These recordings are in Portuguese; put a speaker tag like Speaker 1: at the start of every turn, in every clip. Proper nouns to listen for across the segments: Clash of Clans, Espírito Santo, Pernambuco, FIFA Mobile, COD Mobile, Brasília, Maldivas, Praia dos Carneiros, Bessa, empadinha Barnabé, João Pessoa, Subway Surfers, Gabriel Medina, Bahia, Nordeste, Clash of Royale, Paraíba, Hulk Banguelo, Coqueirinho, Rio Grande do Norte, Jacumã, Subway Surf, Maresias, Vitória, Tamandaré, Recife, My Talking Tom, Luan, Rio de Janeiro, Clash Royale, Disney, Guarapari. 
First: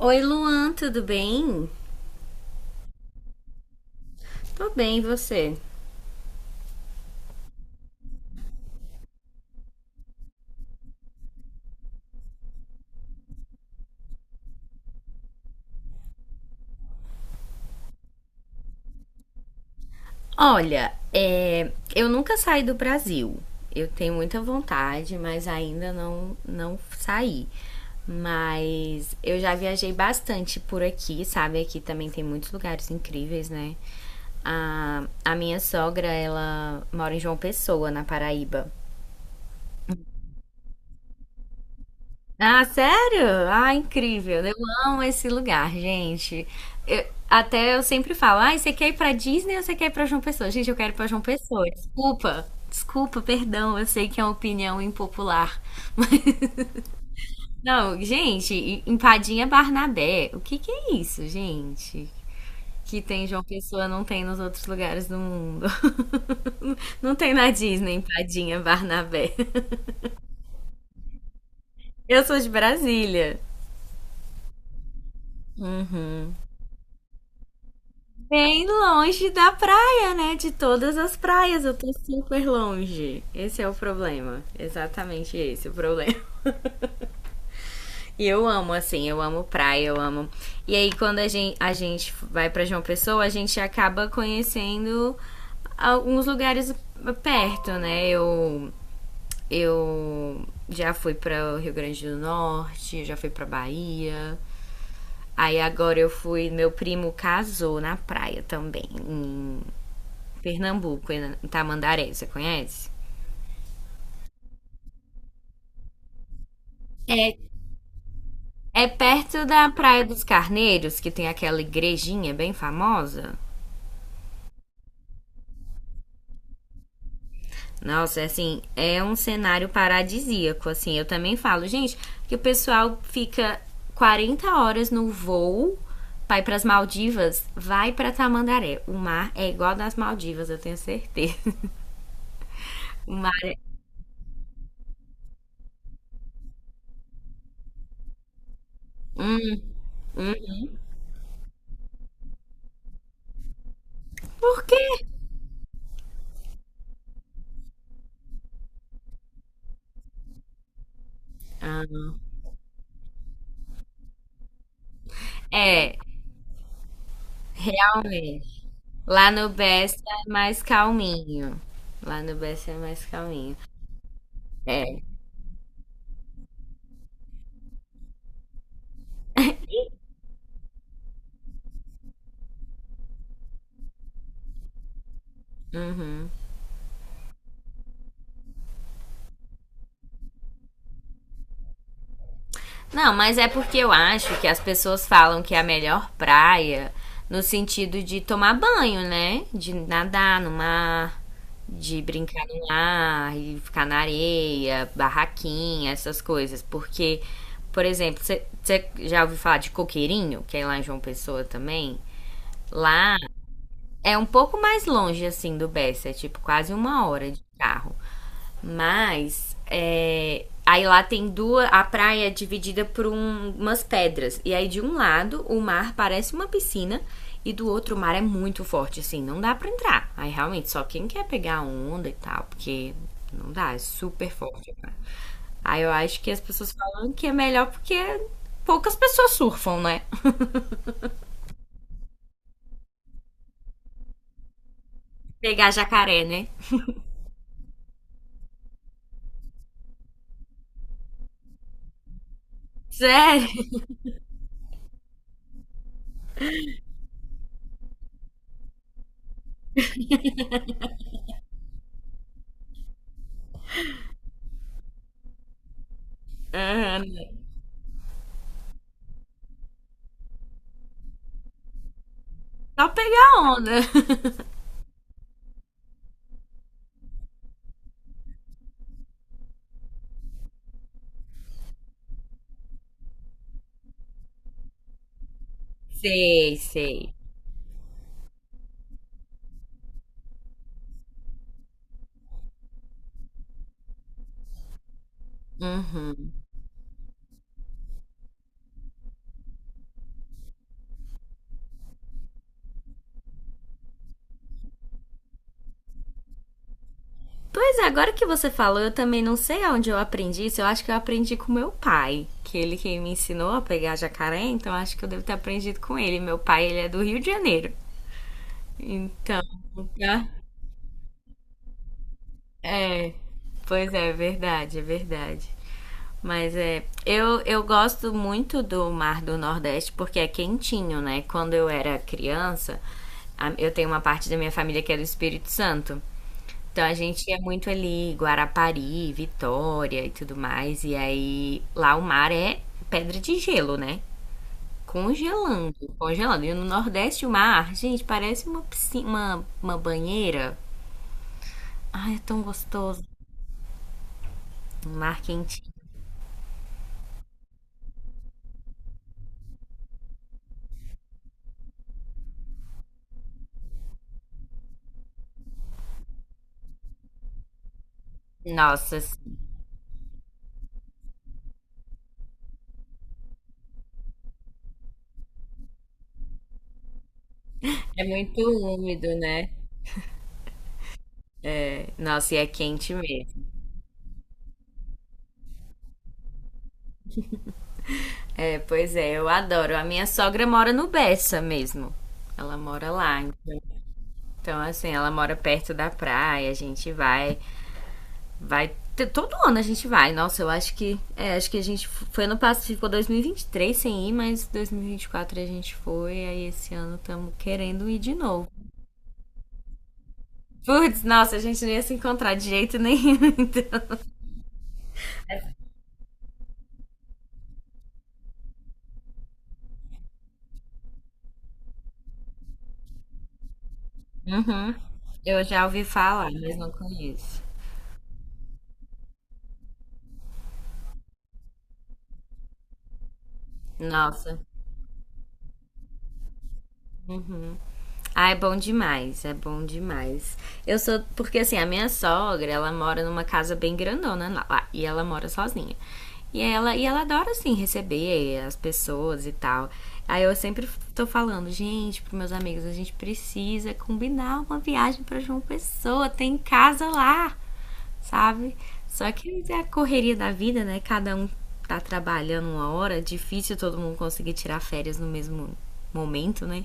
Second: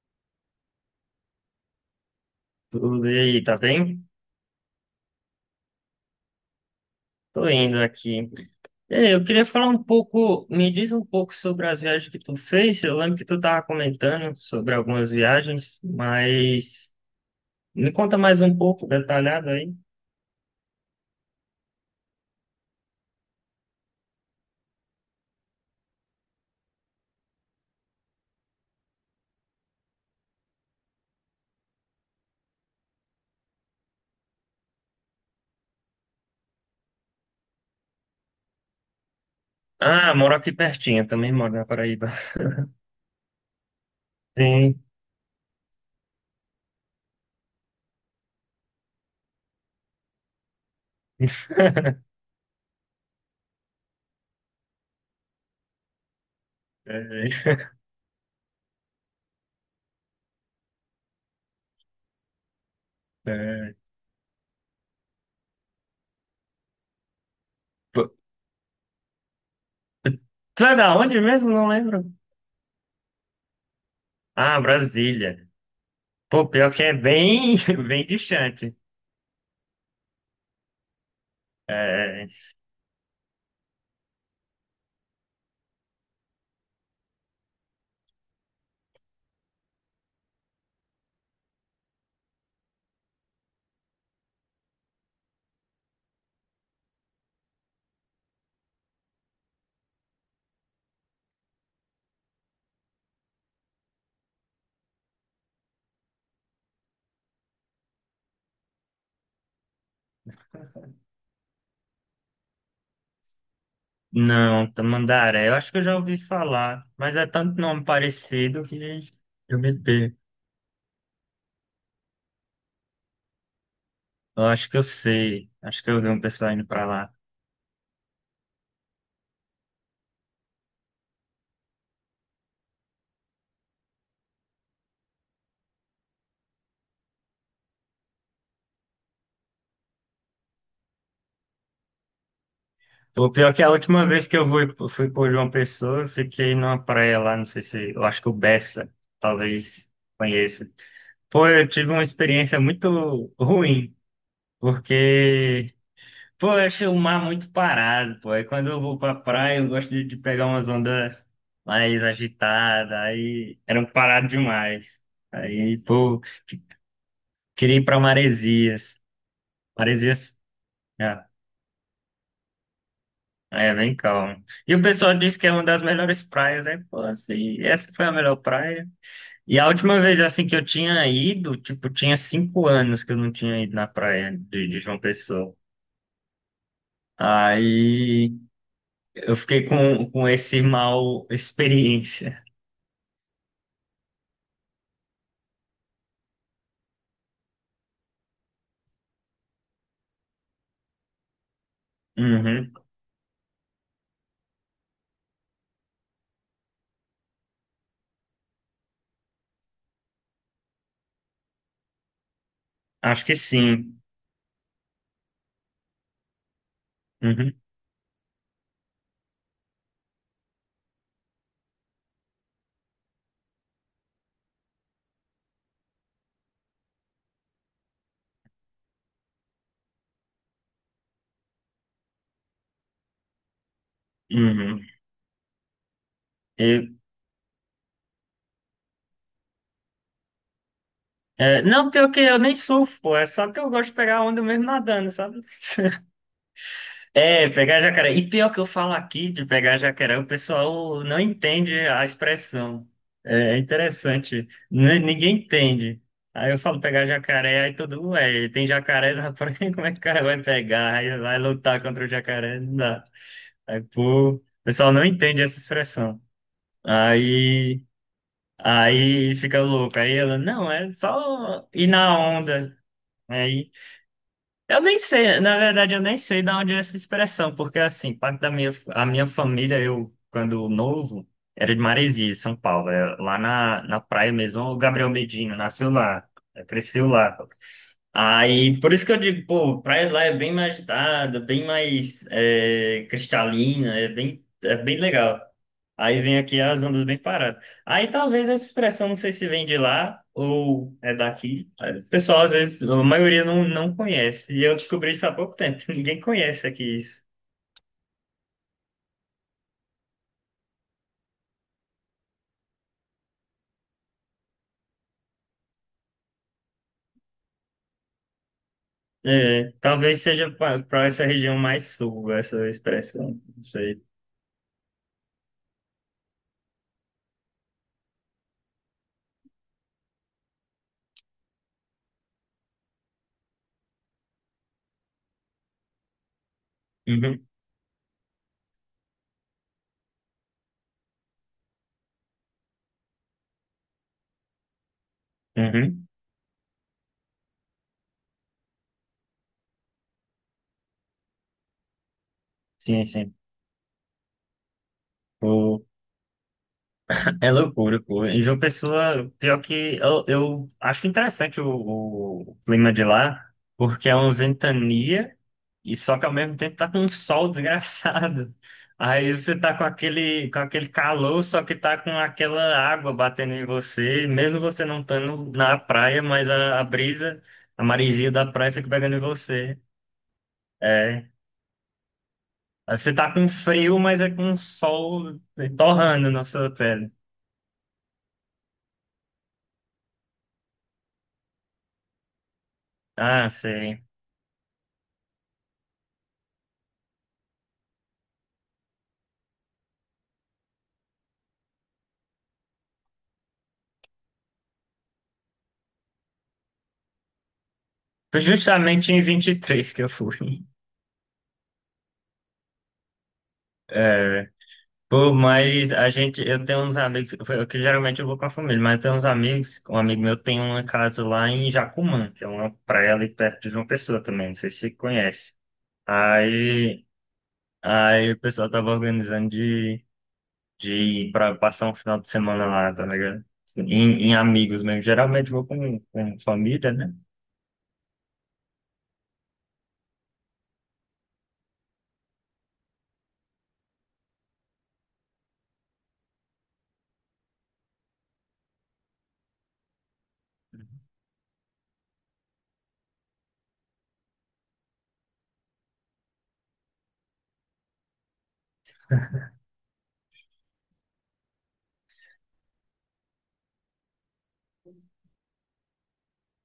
Speaker 1: Oi, Luan, tudo bem?
Speaker 2: Tudo e aí, tá bem?
Speaker 1: Tô bem, e você?
Speaker 2: Tô indo aqui. E aí, eu queria falar um pouco, me diz um pouco sobre as viagens que tu fez. Eu lembro que tu tava comentando sobre algumas viagens, mas me conta mais um pouco, detalhado aí.
Speaker 1: Olha, eu nunca saí do Brasil. Eu tenho muita vontade, mas ainda não saí. Mas eu já viajei bastante por aqui, sabe? Aqui também tem muitos lugares incríveis, né? A minha sogra, ela mora em João Pessoa, na Paraíba.
Speaker 2: Ah, moro aqui pertinho, também moro na Paraíba.
Speaker 1: Ah, sério? Ah, incrível. Eu
Speaker 2: Sim.
Speaker 1: amo esse lugar, gente. Até eu sempre falo, ah, você quer ir pra Disney ou você quer ir pra João Pessoa? Gente, eu quero ir pra João Pessoa. Desculpa, desculpa, perdão, eu sei que é uma opinião impopular.
Speaker 2: É,
Speaker 1: Não, gente, empadinha Barnabé. O que que é isso, gente? Que tem em João
Speaker 2: é.
Speaker 1: Pessoa, não tem nos outros lugares do mundo. Não tem na Disney,
Speaker 2: Pô,
Speaker 1: empadinha Barnabé.
Speaker 2: tu é da onde mesmo? Não lembro.
Speaker 1: Eu sou de Brasília.
Speaker 2: Ah, Brasília.
Speaker 1: Uhum.
Speaker 2: Pô, pior que é bem, bem
Speaker 1: Bem
Speaker 2: distante.
Speaker 1: longe da praia, né? De todas as praias, eu tô
Speaker 2: É.
Speaker 1: super longe. Esse é o problema. Exatamente esse é o problema. E eu amo, assim, eu amo praia, eu amo. E aí, quando a gente vai pra João Pessoa, a gente acaba conhecendo alguns lugares perto, né? Eu já fui para Rio Grande do Norte, já fui para Bahia. Aí agora eu fui, meu primo casou na praia também, em Pernambuco, em Tamandaré, você conhece?
Speaker 2: Não, Tamandaré. Eu acho que eu já ouvi falar, mas é
Speaker 1: É,
Speaker 2: tanto nome parecido que
Speaker 1: é perto
Speaker 2: eu
Speaker 1: da
Speaker 2: me
Speaker 1: Praia
Speaker 2: perco.
Speaker 1: dos Carneiros, que tem aquela igrejinha bem famosa.
Speaker 2: Eu acho que eu sei. Acho que eu vi um pessoal indo pra lá.
Speaker 1: Nossa, é assim, é um cenário paradisíaco, assim. Eu também falo, gente, que o pessoal fica 40 horas no voo, vai para as Maldivas, vai para Tamandaré. O mar é igual das Maldivas, eu tenho certeza. O
Speaker 2: O
Speaker 1: mar
Speaker 2: pior é
Speaker 1: é...
Speaker 2: que a última vez que eu fui, fui por João Pessoa, eu fiquei numa praia lá, não sei se. Eu acho que o Bessa talvez conheça. Pô, eu tive uma experiência muito ruim,
Speaker 1: Por quê?
Speaker 2: porque pô, eu acho o mar muito parado, pô. Aí quando eu vou pra praia, eu gosto de pegar umas ondas
Speaker 1: Ah,
Speaker 2: mais agitadas, aí era um parado demais. Aí,
Speaker 1: é,
Speaker 2: pô, queria ir pra
Speaker 1: realmente.
Speaker 2: Maresias.
Speaker 1: Lá no Best é
Speaker 2: Maresias,
Speaker 1: mais
Speaker 2: é,
Speaker 1: calminho. Lá no Best é mais calminho.
Speaker 2: é bem calmo. E o
Speaker 1: É.
Speaker 2: pessoal diz que é uma das melhores praias, aí, pô, assim, essa foi a melhor praia. E a última vez, assim, que eu tinha ido, tipo, tinha 5 anos que eu não tinha ido na praia de João Pessoa. Aí eu fiquei com esse mal experiência.
Speaker 1: Não, mas é porque eu acho que as pessoas falam que é a melhor praia no sentido de tomar banho, né? De nadar no mar, de brincar no
Speaker 2: Uhum.
Speaker 1: mar, e ficar na areia, barraquinha, essas coisas. Porque, por exemplo, você já ouviu falar de Coqueirinho, que é lá em João Pessoa também? Lá
Speaker 2: Acho que sim.
Speaker 1: é um pouco mais longe, assim, do Bessa, é tipo quase uma hora de
Speaker 2: Uhum.
Speaker 1: carro. Mas é, aí lá tem duas. A praia é dividida por umas pedras. E aí de um lado o mar parece uma piscina. E do outro o mar é muito forte, assim, não dá pra entrar. Aí realmente, só quem quer pegar onda e tal, porque não dá, é super forte.
Speaker 2: Uhum.
Speaker 1: Né? Aí eu acho que as pessoas
Speaker 2: eu
Speaker 1: falam que é melhor porque poucas pessoas surfam, né?
Speaker 2: É, não, pior que eu nem surfo, pô. É só que eu gosto de pegar onda mesmo nadando, sabe?
Speaker 1: Pegar jacaré, né?
Speaker 2: É, pegar jacaré. E pior que eu falo aqui de pegar jacaré, o pessoal não entende a expressão.
Speaker 1: Sério?
Speaker 2: É interessante. Ninguém entende. Aí eu falo pegar jacaré, aí todo mundo, ué, tem jacaré na praia, como é que o cara vai pegar? Aí vai lutar contra o jacaré, não dá. Aí, pô, o pessoal não entende essa expressão. Aí. Aí fica louco. Aí ela, não, é só ir na onda.
Speaker 1: Só pegar
Speaker 2: Aí,
Speaker 1: onda.
Speaker 2: eu nem sei, na verdade, eu nem sei de onde é essa expressão, porque assim, parte da minha, a minha família, eu, quando novo, era de Maresia, São Paulo, é lá na praia mesmo. O Gabriel Medina nasceu lá,
Speaker 1: Sei,
Speaker 2: é, cresceu
Speaker 1: sei.
Speaker 2: lá. Aí, por isso que eu digo, pô, praia lá é bem mais agitada, bem mais é, cristalina, é bem legal. Aí vem
Speaker 1: Uhum.
Speaker 2: aqui as ondas bem paradas. Aí talvez essa expressão, não sei se vem de lá ou é daqui. O pessoal, às vezes, a maioria não conhece. E eu descobri isso há pouco tempo. Ninguém conhece aqui isso.
Speaker 1: Pois é, agora que você falou, eu também não sei onde eu aprendi isso. Eu acho que eu aprendi com meu pai, que ele que me ensinou a pegar jacaré, então acho que eu devo ter aprendido com ele. Meu pai, ele é do Rio de Janeiro. Então,
Speaker 2: É, talvez seja para essa região mais sul, essa
Speaker 1: é,
Speaker 2: expressão. Não
Speaker 1: pois
Speaker 2: sei.
Speaker 1: é, é verdade, é verdade. Mas é, eu gosto muito do mar do Nordeste porque é quentinho, né? Quando eu era criança, eu tenho uma parte da minha família que é do Espírito Santo. Então a gente ia
Speaker 2: Uhum,
Speaker 1: muito ali, Guarapari, Vitória e tudo mais. E aí lá o mar é pedra de gelo, né? Congelando,
Speaker 2: uhum.
Speaker 1: congelando. E no Nordeste o mar, gente, parece uma piscina, uma banheira. Ai, é tão gostoso.
Speaker 2: Sim, sim.
Speaker 1: Um mar.
Speaker 2: É loucura, pô. Em João Pessoa, pior que eu acho interessante o clima de lá, porque é uma ventania e só que ao mesmo tempo tá com um sol desgraçado.
Speaker 1: Nossa,
Speaker 2: Aí
Speaker 1: sim.
Speaker 2: você tá com aquele calor, só que tá com aquela água batendo em você, mesmo você não estando na praia, mas a brisa, a
Speaker 1: É
Speaker 2: maresia
Speaker 1: muito
Speaker 2: da praia fica
Speaker 1: úmido,
Speaker 2: pegando em
Speaker 1: né?
Speaker 2: você. É.
Speaker 1: Nossa, e é quente
Speaker 2: Aí você tá
Speaker 1: mesmo.
Speaker 2: com frio, mas é com sol é, torrando na sua pele.
Speaker 1: É, pois é, eu adoro. A minha sogra mora no Bessa mesmo. Ela mora lá.
Speaker 2: Ah, sei.
Speaker 1: Então, assim, ela mora perto da praia, a gente vai, vai todo ano a gente vai. Nossa, eu acho que, é, acho que a gente foi ano passado, ficou 2023 sem ir, mas 2024 a gente foi, aí esse ano estamos querendo ir de
Speaker 2: Foi
Speaker 1: novo.
Speaker 2: justamente em 23 que eu fui.
Speaker 1: Putz, nossa, a gente não ia se encontrar de jeito nenhum. Então.
Speaker 2: Pô, mas a gente, eu tenho uns amigos, eu, que geralmente eu vou com a família, mas eu tenho uns amigos, um amigo meu tem uma casa lá em Jacumã, que é uma praia ali perto de João Pessoa também, não sei
Speaker 1: Uhum.
Speaker 2: se você
Speaker 1: Eu
Speaker 2: conhece.
Speaker 1: já ouvi falar, mas não
Speaker 2: Aí,
Speaker 1: conheço.
Speaker 2: aí, o pessoal tava organizando de ir pra passar um final de semana lá, tá ligado? Assim, em
Speaker 1: Nossa.
Speaker 2: amigos mesmo, geralmente vou com família, né?
Speaker 1: Uhum. Ah, é bom demais, é bom demais. Eu sou. Porque assim, a minha sogra, ela mora numa casa bem grandona lá, e ela mora sozinha. E ela adora, assim, receber as pessoas e tal. Aí eu sempre tô falando, gente, pros meus amigos, a gente precisa combinar uma viagem pra João Pessoa, tem casa lá, sabe? Só que é a correria da vida, né? Cada um tá trabalhando uma hora, difícil todo mundo conseguir tirar férias no mesmo momento, né?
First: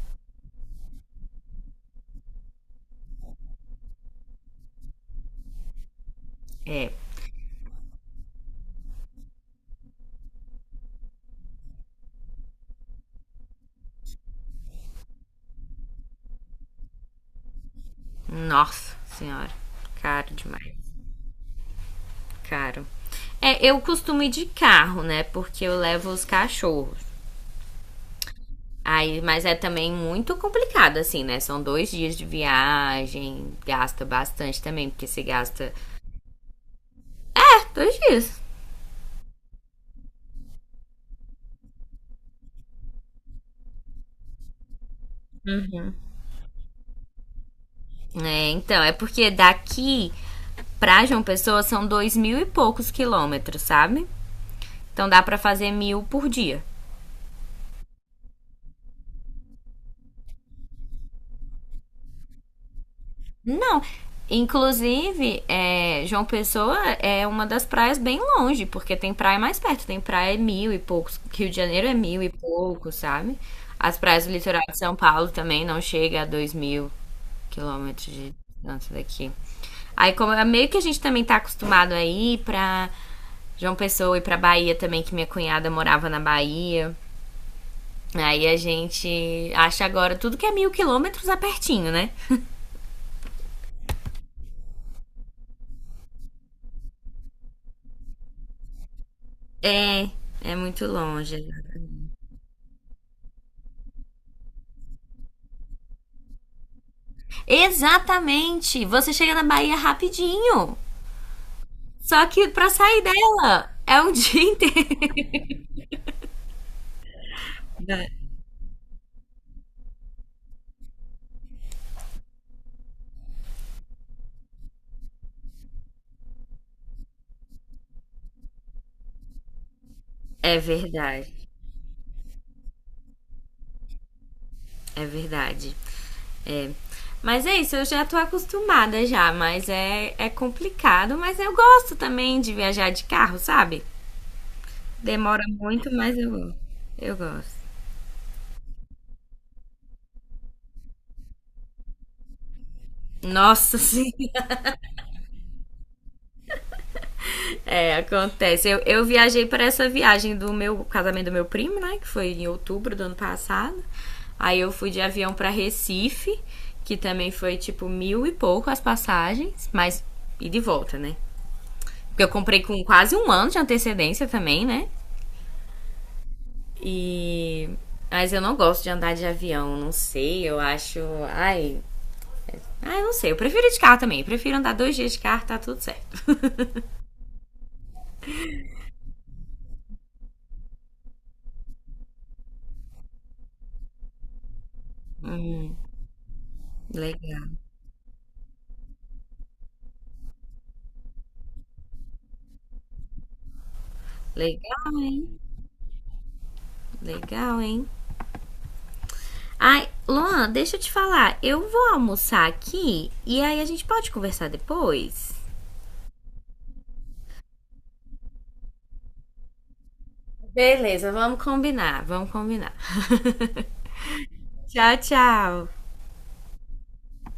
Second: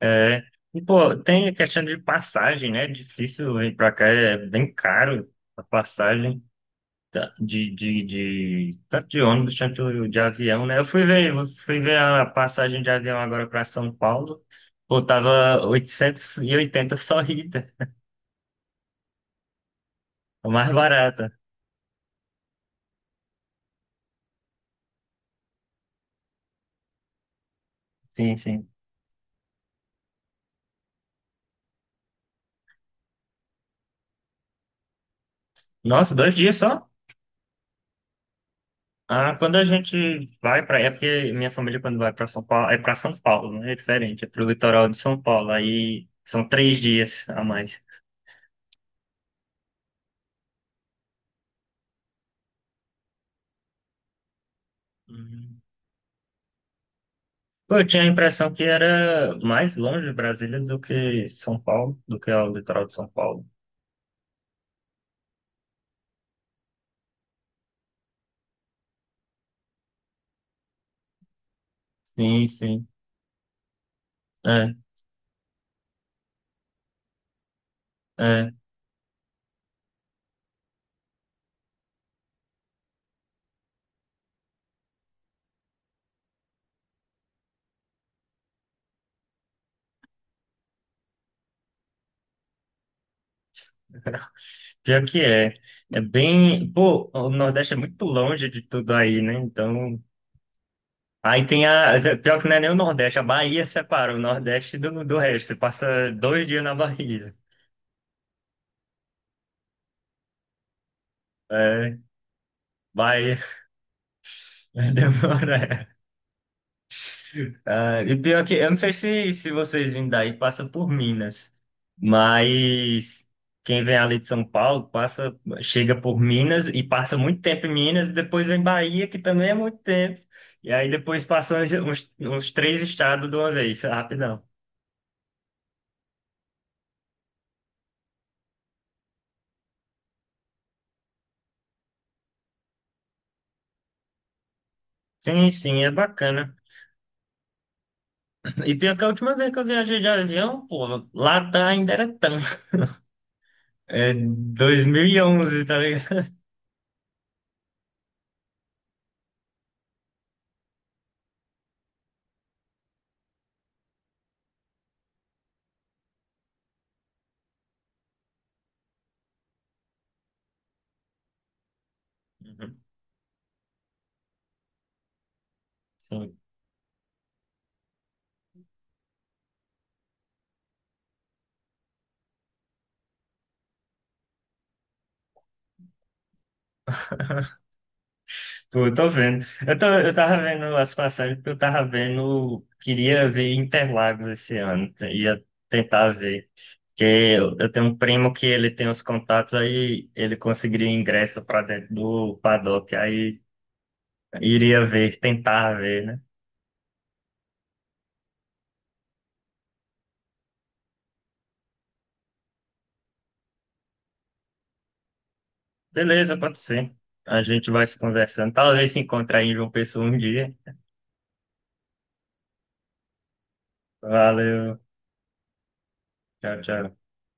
Speaker 2: É, e pô, tem a questão de passagem, né? É difícil ir pra cá, é bem caro a passagem.
Speaker 1: É.
Speaker 2: Tá, de tanto de ônibus quanto de avião, né? Eu fui ver a passagem de avião agora para São Paulo, pô, tava 880 só ida,
Speaker 1: Nossa senhora, caro
Speaker 2: a mais
Speaker 1: demais,
Speaker 2: barata.
Speaker 1: caro. É, eu costumo ir de carro, né? Porque eu levo os cachorros.
Speaker 2: Sim, sim.
Speaker 1: Aí, mas é também muito complicado, assim, né? São dois dias de viagem, gasta bastante também, porque você gasta
Speaker 2: Nossa, 2 dias só?
Speaker 1: é, dois dias.
Speaker 2: Ah, quando a gente vai para, é porque minha família quando vai para São Paulo, é para São Paulo, né? É diferente, é pro litoral de São Paulo, aí são 3 dias a mais.
Speaker 1: É, então, é porque daqui pra João Pessoa são dois mil e poucos quilômetros, sabe? Então dá pra
Speaker 2: Hum.
Speaker 1: fazer 1000 por dia.
Speaker 2: Pô, eu tinha a impressão que era mais longe Brasília do que São Paulo, do que o litoral de São Paulo.
Speaker 1: Não. Inclusive, é, João Pessoa é uma das praias bem longe, porque tem praia mais perto, tem praia é mil e poucos, Rio de Janeiro é mil e
Speaker 2: Sim, sim.
Speaker 1: poucos, sabe? As praias do litoral
Speaker 2: É,
Speaker 1: de São Paulo também não chega a 2000 quilômetros de
Speaker 2: é.
Speaker 1: distância daqui. Aí, como é meio que a gente também tá acostumado a ir pra João Pessoa e pra Bahia também, que minha cunhada morava na Bahia. Aí a gente acha agora tudo que é 1000 quilômetros é pertinho, né?
Speaker 2: Pior que é. É bem. Pô, o Nordeste é muito longe de tudo aí, né? Então.
Speaker 1: É, é muito longe.
Speaker 2: Aí tem a. Pior que não é nem o Nordeste, a Bahia separa o Nordeste do resto. Você passa 2 dias na Bahia.
Speaker 1: Exatamente! Você chega na Bahia rapidinho.
Speaker 2: É,
Speaker 1: Só que pra sair
Speaker 2: Bahia.
Speaker 1: dela é um dia inteiro.
Speaker 2: Demora. Ah, e pior que, eu não sei se vocês vindo daí, passa por Minas, mas quem vem ali de São Paulo passa, chega por Minas e passa muito tempo em Minas, e depois vem Bahia, que também é muito tempo,
Speaker 1: É
Speaker 2: e aí depois
Speaker 1: verdade,
Speaker 2: passa uns três estados de uma vez, rapidão.
Speaker 1: é verdade. É. Mas é isso, eu já tô acostumada já, mas é, é complicado, mas eu gosto também de viajar de carro, sabe? Demora
Speaker 2: Sim, sim,
Speaker 1: muito,
Speaker 2: é bacana.
Speaker 1: eu gosto.
Speaker 2: E pior que a última vez que eu viajei de avião, pô, lá tá ainda era tão.
Speaker 1: Nossa, sim.
Speaker 2: É 2011, tá ligado?
Speaker 1: É, acontece. Eu viajei para essa viagem do meu casamento do meu primo, né? Que foi em outubro do ano passado. Aí eu fui de avião para Recife, que também foi tipo mil e pouco as passagens, mas e de volta, né? Porque eu comprei com quase um ano de antecedência também, né?
Speaker 2: Uhum.
Speaker 1: E. Mas eu não gosto de andar de avião, não sei, eu acho. Ai. Ai, não sei. Eu prefiro de carro também. Eu prefiro andar dois dias de carro, tá tudo certo.
Speaker 2: Pô, eu tô vendo. Eu, tô, eu tava vendo as passagens porque eu tava vendo. Queria ver Interlagos esse ano. Ia
Speaker 1: Hum,
Speaker 2: tentar ver. Porque
Speaker 1: legal.
Speaker 2: eu tenho um primo que ele tem os contatos, aí ele conseguiria ingresso pra dentro do paddock. Aí
Speaker 1: Legal,
Speaker 2: iria ver, tentar ver, né?
Speaker 1: legal, hein? Ai, Luan, deixa eu te falar. Eu vou almoçar aqui e aí a gente pode conversar depois? Beleza.
Speaker 2: Beleza, pode ser. A gente vai se conversando. Talvez se encontre aí em João Pessoa um dia.
Speaker 1: Beleza, vamos combinar, vamos combinar.
Speaker 2: Valeu.
Speaker 1: Tchau, tchau.
Speaker 2: Tchau, tchau.